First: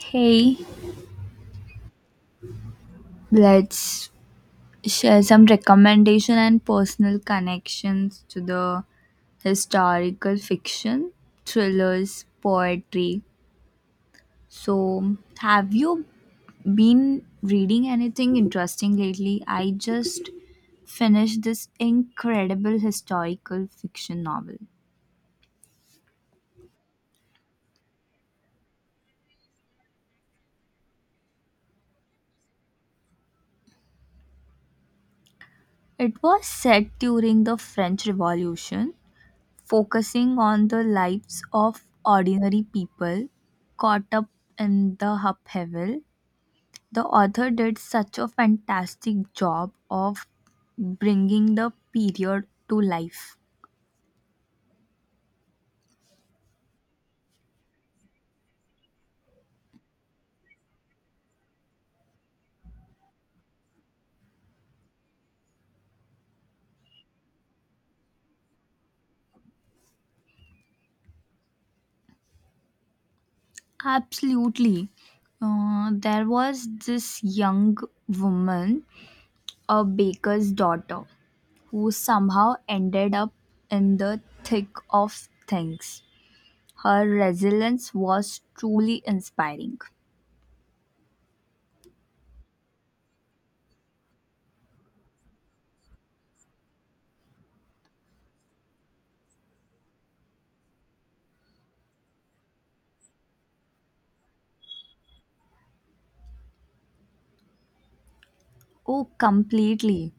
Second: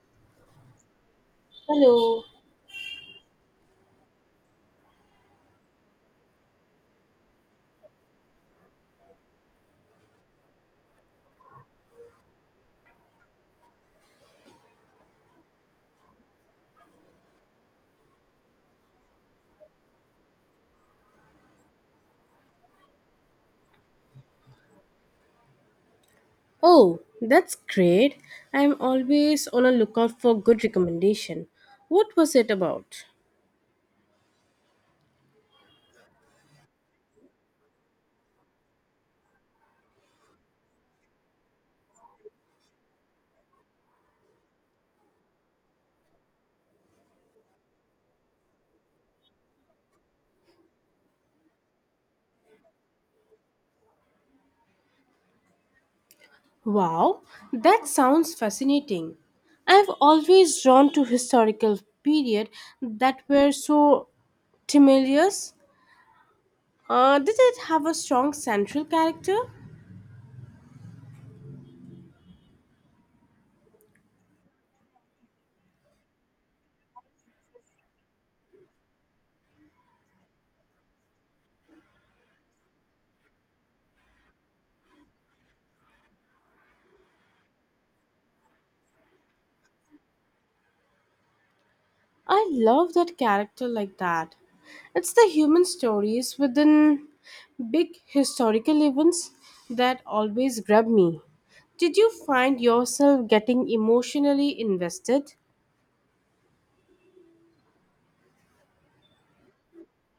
Hey, Hello. let's share some recommendation and personal connections to the historical fiction, thrillers, poetry. So, have you been reading anything interesting lately? I just finished this incredible historical fiction novel. Oh, that's great. I'm always on a lookout for good recommendation. What was it about? It was set during the French Revolution, focusing on the lives of ordinary people caught up in the upheaval. The author did such a fantastic job of bringing the period to life. Wow, that sounds fascinating. I've always drawn to historical period that were so tumultuous. Did it have a strong central character? Absolutely. There was this young woman, a baker's daughter, who somehow ended up in the thick of things. Her resilience was truly inspiring. I love that character like that. It's the human stories within big historical events that always grab me. Did you find yourself getting emotionally invested? Oh, completely.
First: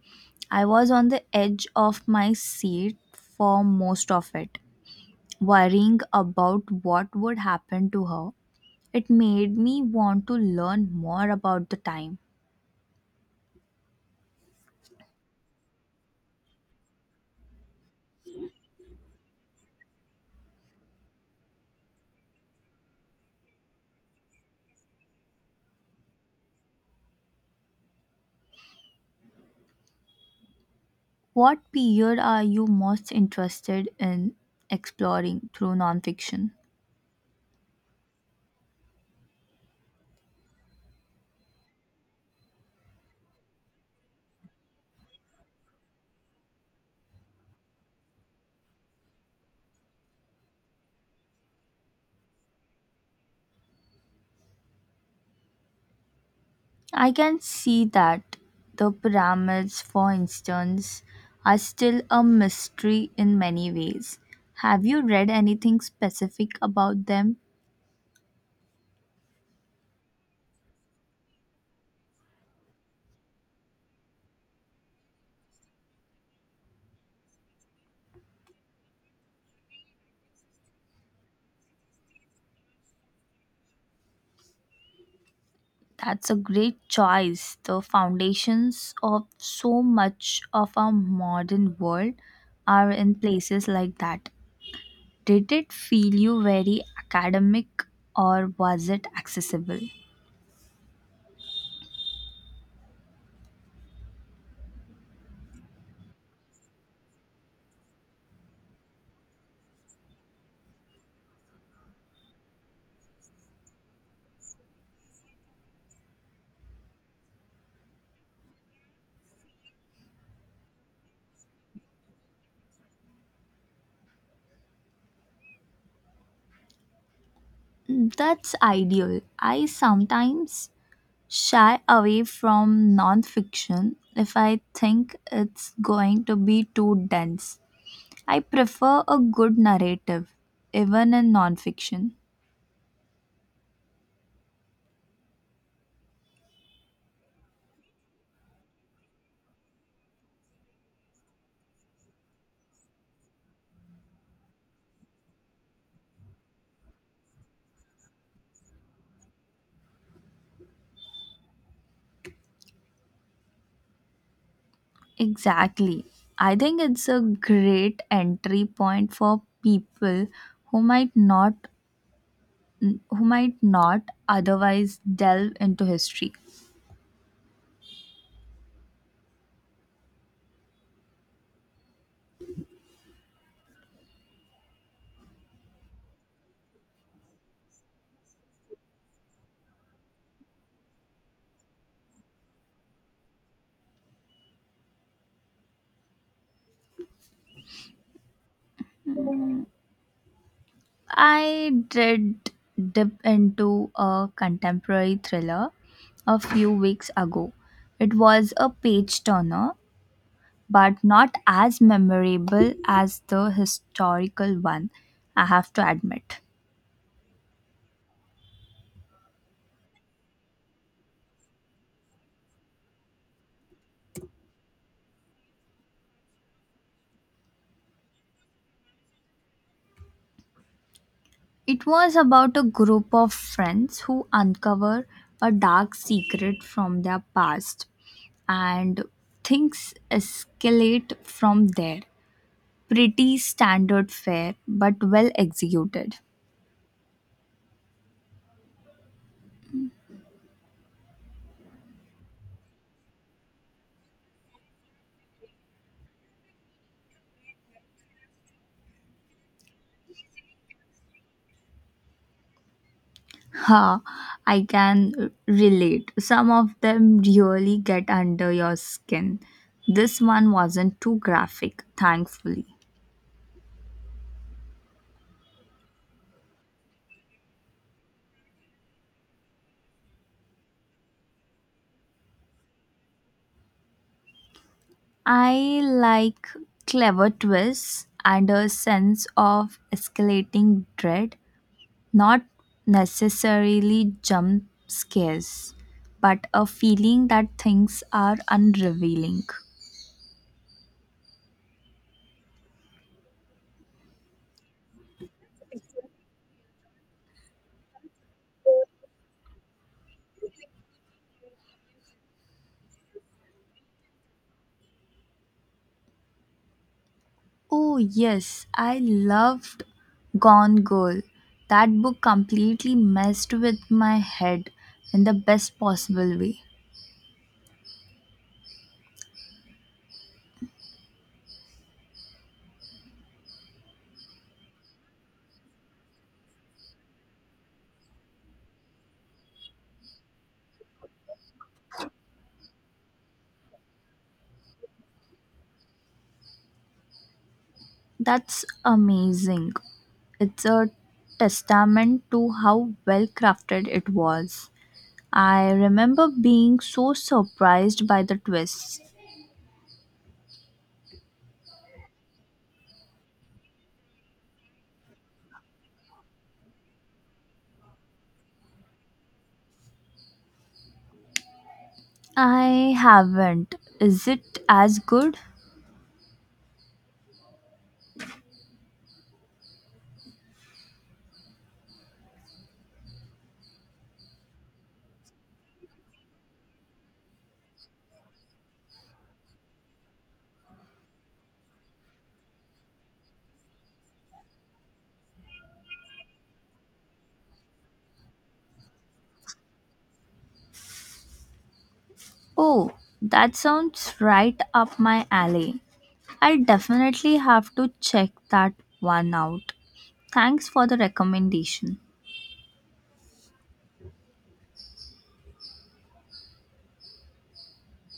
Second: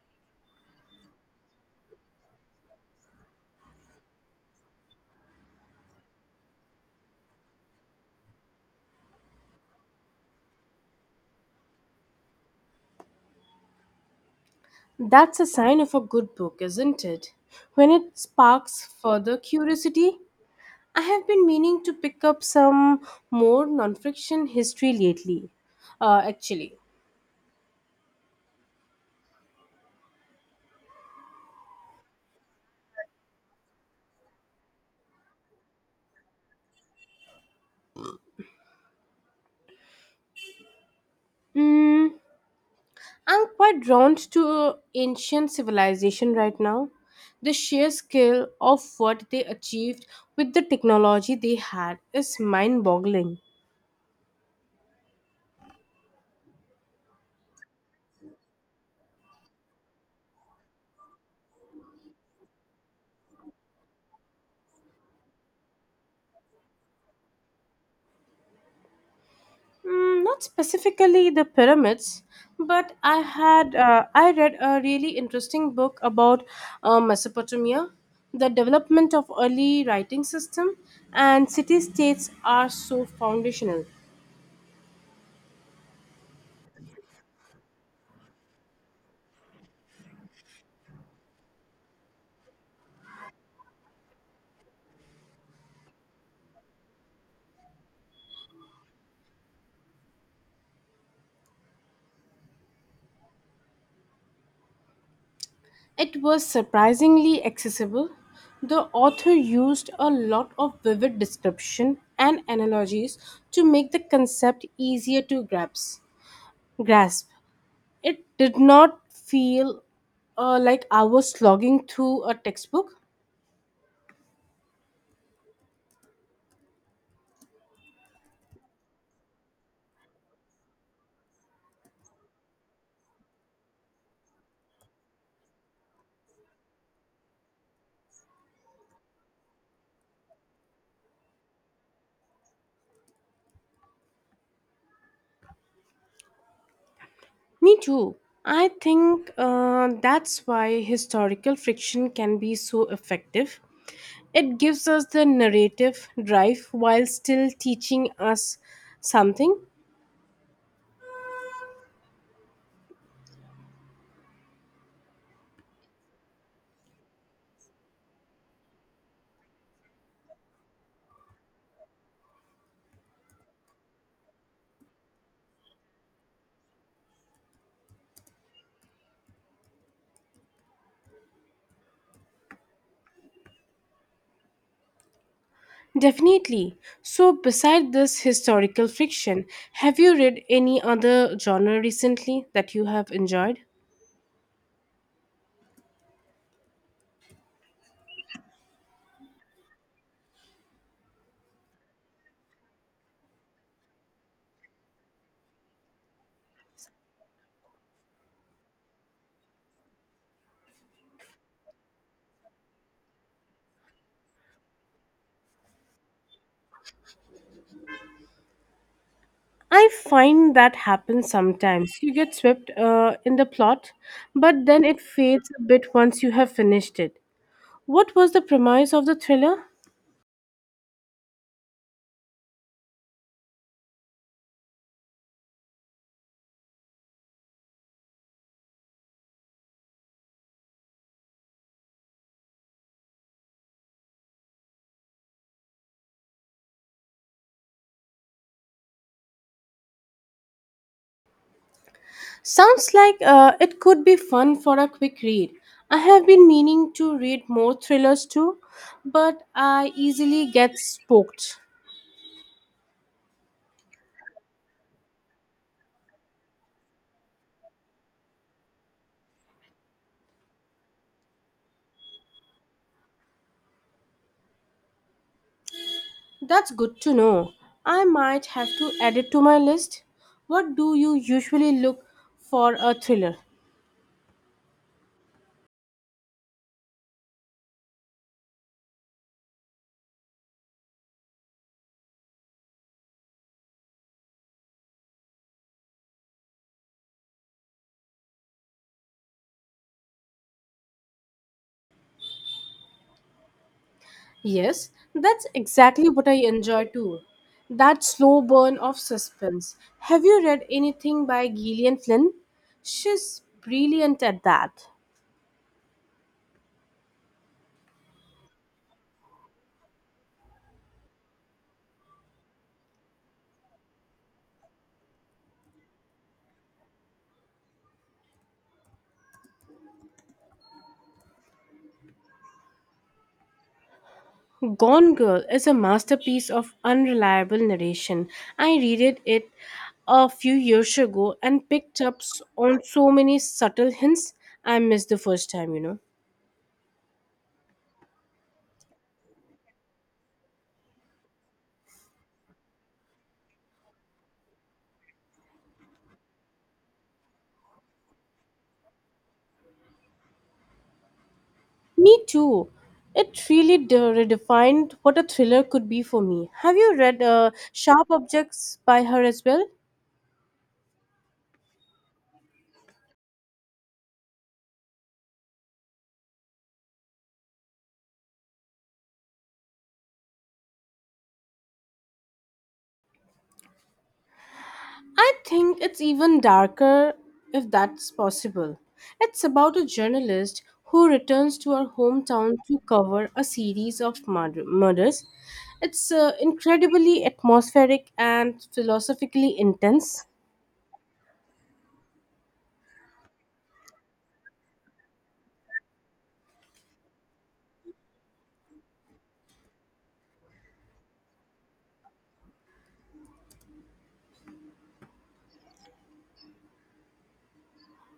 I was on the edge of my seat for most of it, worrying about what would happen to her. It made me want to learn more about the time. That's a sign of a good book, isn't it? When it sparks further curiosity, I have been meaning to pick up some more nonfiction history lately. Actually, What period are you most interested in exploring through nonfiction? Mm. I'm quite drawn to ancient civilization right now. The sheer scale of what they achieved with the technology they had is mind boggling. I can see that. The pyramids, for instance, are still a mystery in many ways. Have you read anything specific about them? Mm, not specifically the pyramids, but I read a really interesting book about Mesopotamia, the development of early writing system, and city states are so foundational. That's a great choice. The foundations of so much of our modern world are in places like that. Did it feel you very academic or was it accessible? It was surprisingly accessible. The author used a lot of vivid description and analogies to make the concept easier to grasp. Grasp. It did not feel like I was slogging through a textbook. That's ideal. I sometimes shy away from nonfiction if I think it's going to be too dense. I prefer a good narrative, even in nonfiction. Me too. I think that's why historical fiction can be so effective. It gives us the narrative drive while still teaching us something. Exactly. I think it's a great entry point for people who might not who might not otherwise delve into history. Definitely. So, beside this historical fiction, have you read any other genre recently that you have enjoyed? I did dip into a contemporary thriller a few weeks ago. It was a page turner, but not as memorable as the historical one, I have to admit. I find that happens sometimes. You get swept in the plot, but then it fades a bit once you have finished it. What was the premise of the thriller? It was about a group of friends who uncover a dark secret from their past, and things escalate from there. Pretty standard fare, but well executed. Sounds like it could be fun for a quick read. I have been meaning to read more thrillers too, but I easily get spooked. Ha, I can relate. Some of them really get under your skin. This one wasn't too graphic, thankfully. That's good to know. I might have to add it to my list. What do you usually look for a thriller? I like clever twists and a sense of escalating dread. Not necessarily jump scares, but a feeling that things are unrevealing. Yes, that's exactly what I enjoy too. That slow burn of suspense. Have you read anything by Gillian Flynn? She's brilliant at that. Oh, yes, I loved Gone Girl. That book completely messed with my head in the best possible way. Gone Girl is a masterpiece of unreliable narration. I read it a few years ago and picked up on so many subtle hints I missed the first time, you know. That's amazing. It's a testament to how well crafted it was. I remember being so surprised by the twists. Me too. It really redefined what a thriller could be for me. Have you read Sharp Objects by her as well? I haven't. Is it as good? I think it's even darker, if that's possible. It's about a journalist who returns to her hometown to cover a series of murders. It's incredibly atmospheric and philosophically intense. Oh, that sounds right up my alley. I'll definitely have to check that one out. Thanks for the recommendation.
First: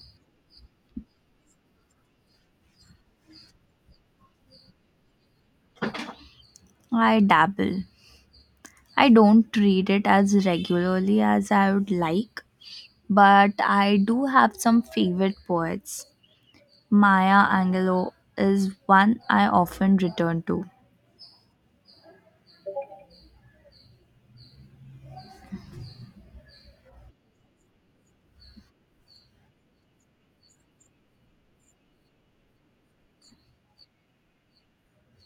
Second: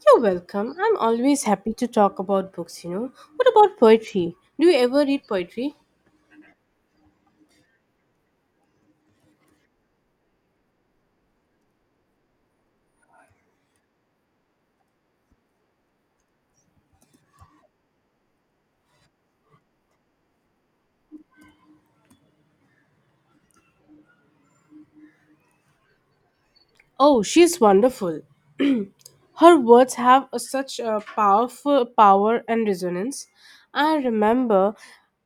You're welcome. I'm always happy to talk about books, you know. What about poetry? Do you ever read poetry? I dabble. I don't read it as regularly as I would like, but I do have some favorite poets. Maya Angelou is one I often return to. Oh, she's wonderful. Her words have such a powerful power and resonance. I remember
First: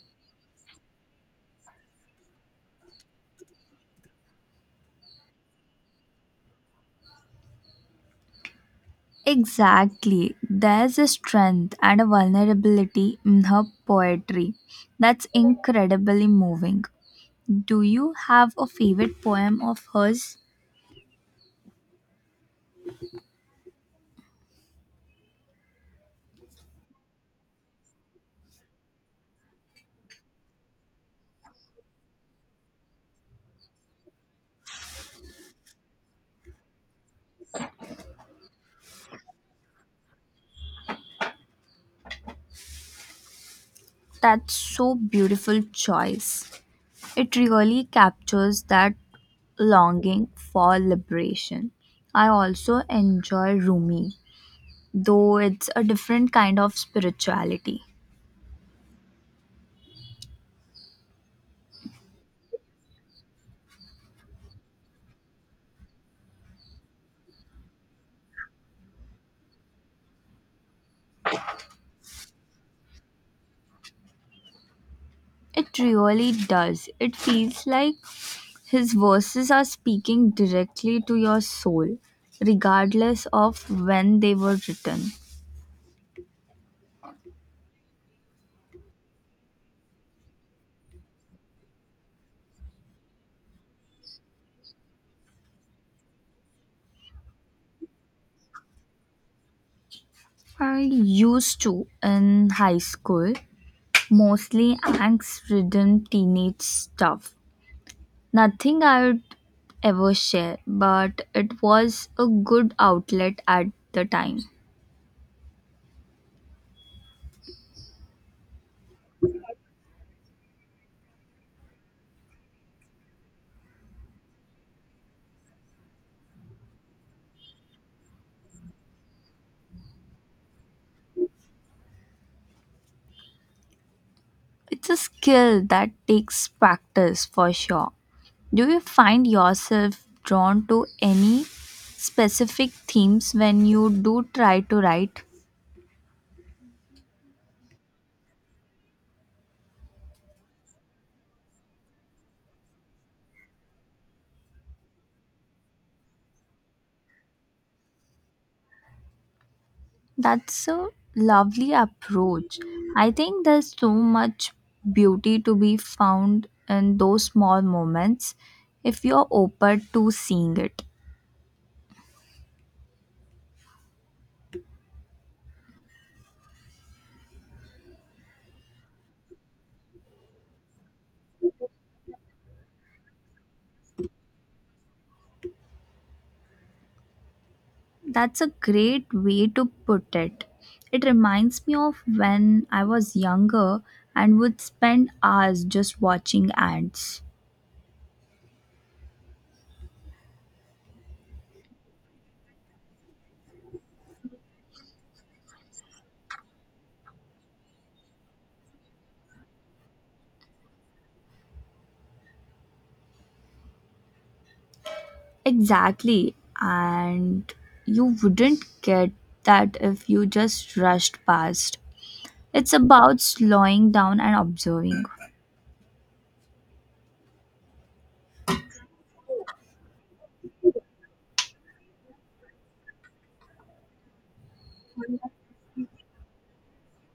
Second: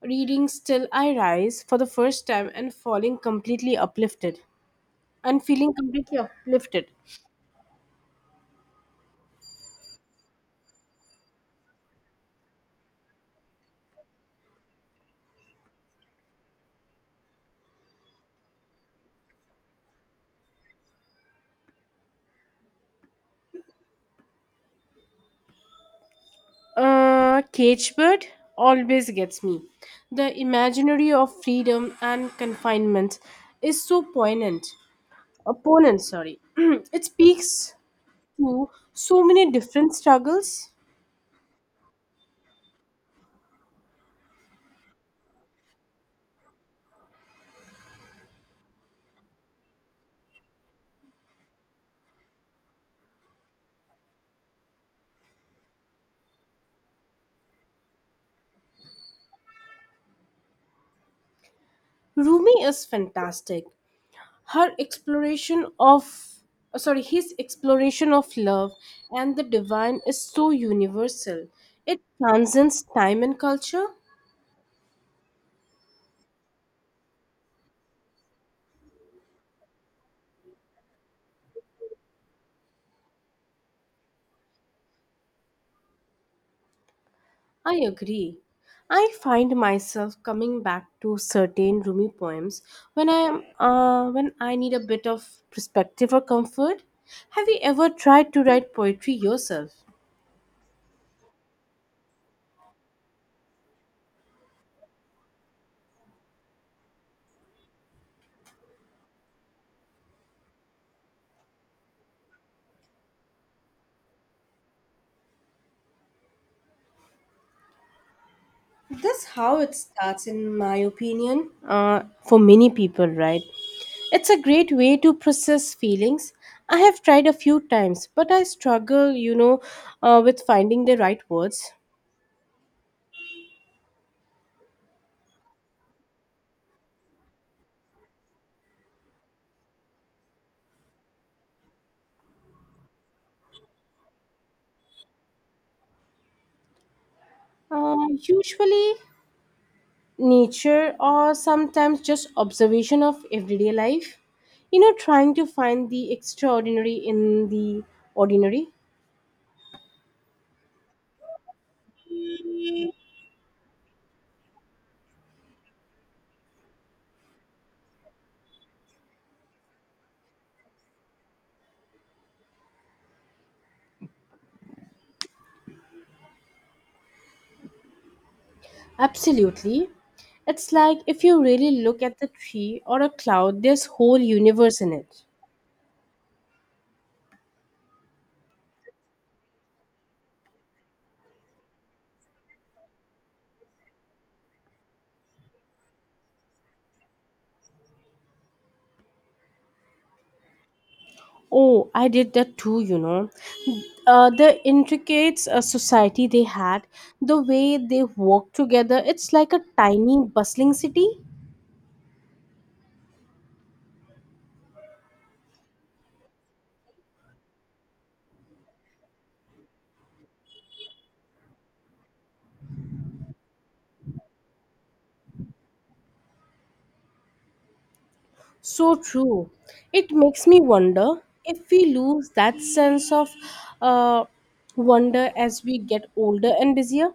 reading Still I Rise for the first time and falling completely uplifted and feeling completely uplifted. Exactly. There's a strength and a vulnerability in her poetry that's incredibly moving. Do you have a favorite poem of hers? Cage Bird always gets me. The imaginary of freedom and confinement is so poignant. Opponent, sorry. It speaks to so many different struggles. That's so beautiful choice. It really captures that longing for liberation. I also enjoy Rumi, though it's a different kind of spirituality. Rumi is fantastic. Her exploration of sorry his exploration of love and the divine is so universal, it transcends time and culture. It really does. It feels like his verses are speaking directly to your soul, regardless of when they were written. I agree. I find myself coming back to certain Rumi poems when I need a bit of perspective or comfort. Have you ever tried to write poetry yourself? I used to in high school, mostly angst ridden teenage stuff. Nothing I would ever share, but it was a good outlet at the time. That's how it starts in my opinion, for many people, right? It's a great way to process feelings. I have tried a few times, but I struggle, you know, with finding the right words. It's a skill that takes practice for sure. Do you find yourself drawn to any specific themes when you do try to write? Usually, nature or sometimes just observation of everyday life. You know, trying to find the extraordinary in the ordinary. That's a lovely approach. I think there's so much beauty to be found in those small moments if you're open to seeing it. Absolutely. It's like if you really look at the tree or a cloud, there's whole universe in it. That's a great way to put it. It reminds me of when I was younger and would spend hours just watching ants. Oh, I did that too, you know. The intricate society they had, the way they work together, it's like a tiny, bustling city. Exactly. And you wouldn't get that if you just rushed past. It's about slowing down and observing. So true. It makes me wonder if we lose that sense of uh, wonder as we get older and busier.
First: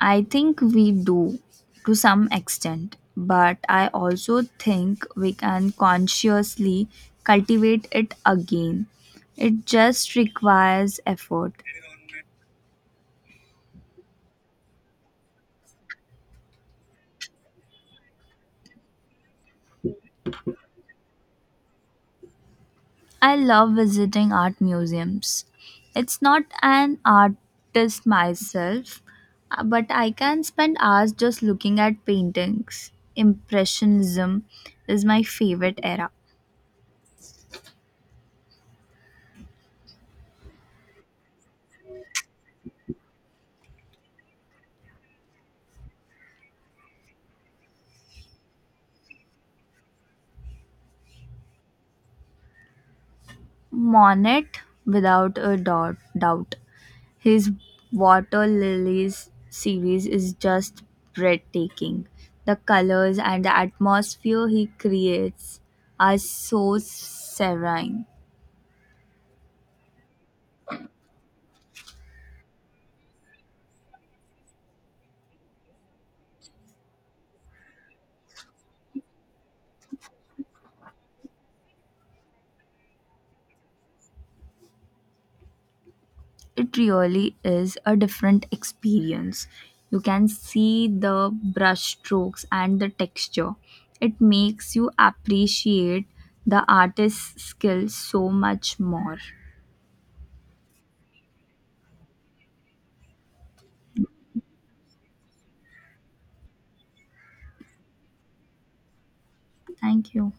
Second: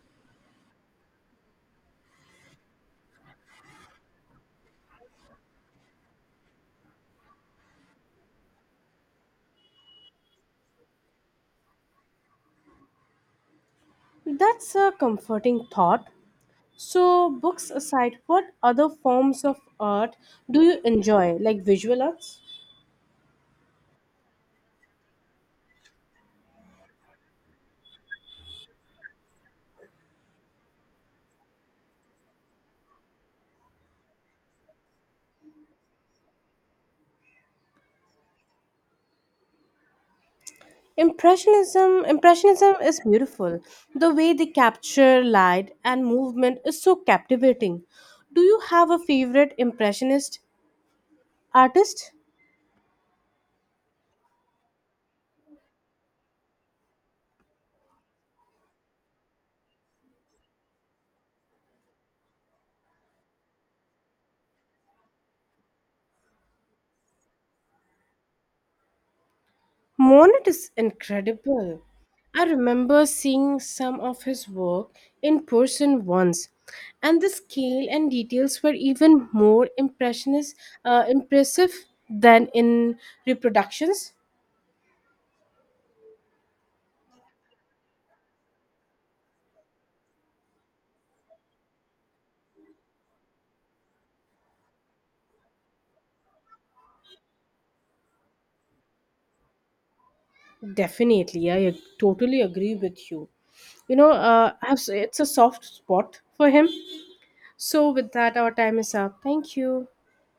I think we do to some extent, but I also think we can consciously cultivate it again. It just requires effort. That's a comforting thought. So, books aside, what other forms of art do you enjoy, like visual arts? I love visiting art museums. It's not an artist myself, but I can spend hours just looking at paintings. Impressionism is my favorite era. Impressionism is beautiful. The way they capture light and movement is so captivating. Do you have a favorite impressionist artist? Monet, without a doubt. His Water Lilies series is just breathtaking. The colors and the atmosphere he creates are so serene. Monet is incredible. I remember seeing some of his work in person once, and the scale and details were even more impressionist impressive than in reproductions. It really is a different experience. You can see the brush strokes and the texture. It makes you appreciate the artist's skill so much more. Definitely, totally agree with you. You know, it's a soft spot for him. So, with that, our time is up. Thank you. Thank you.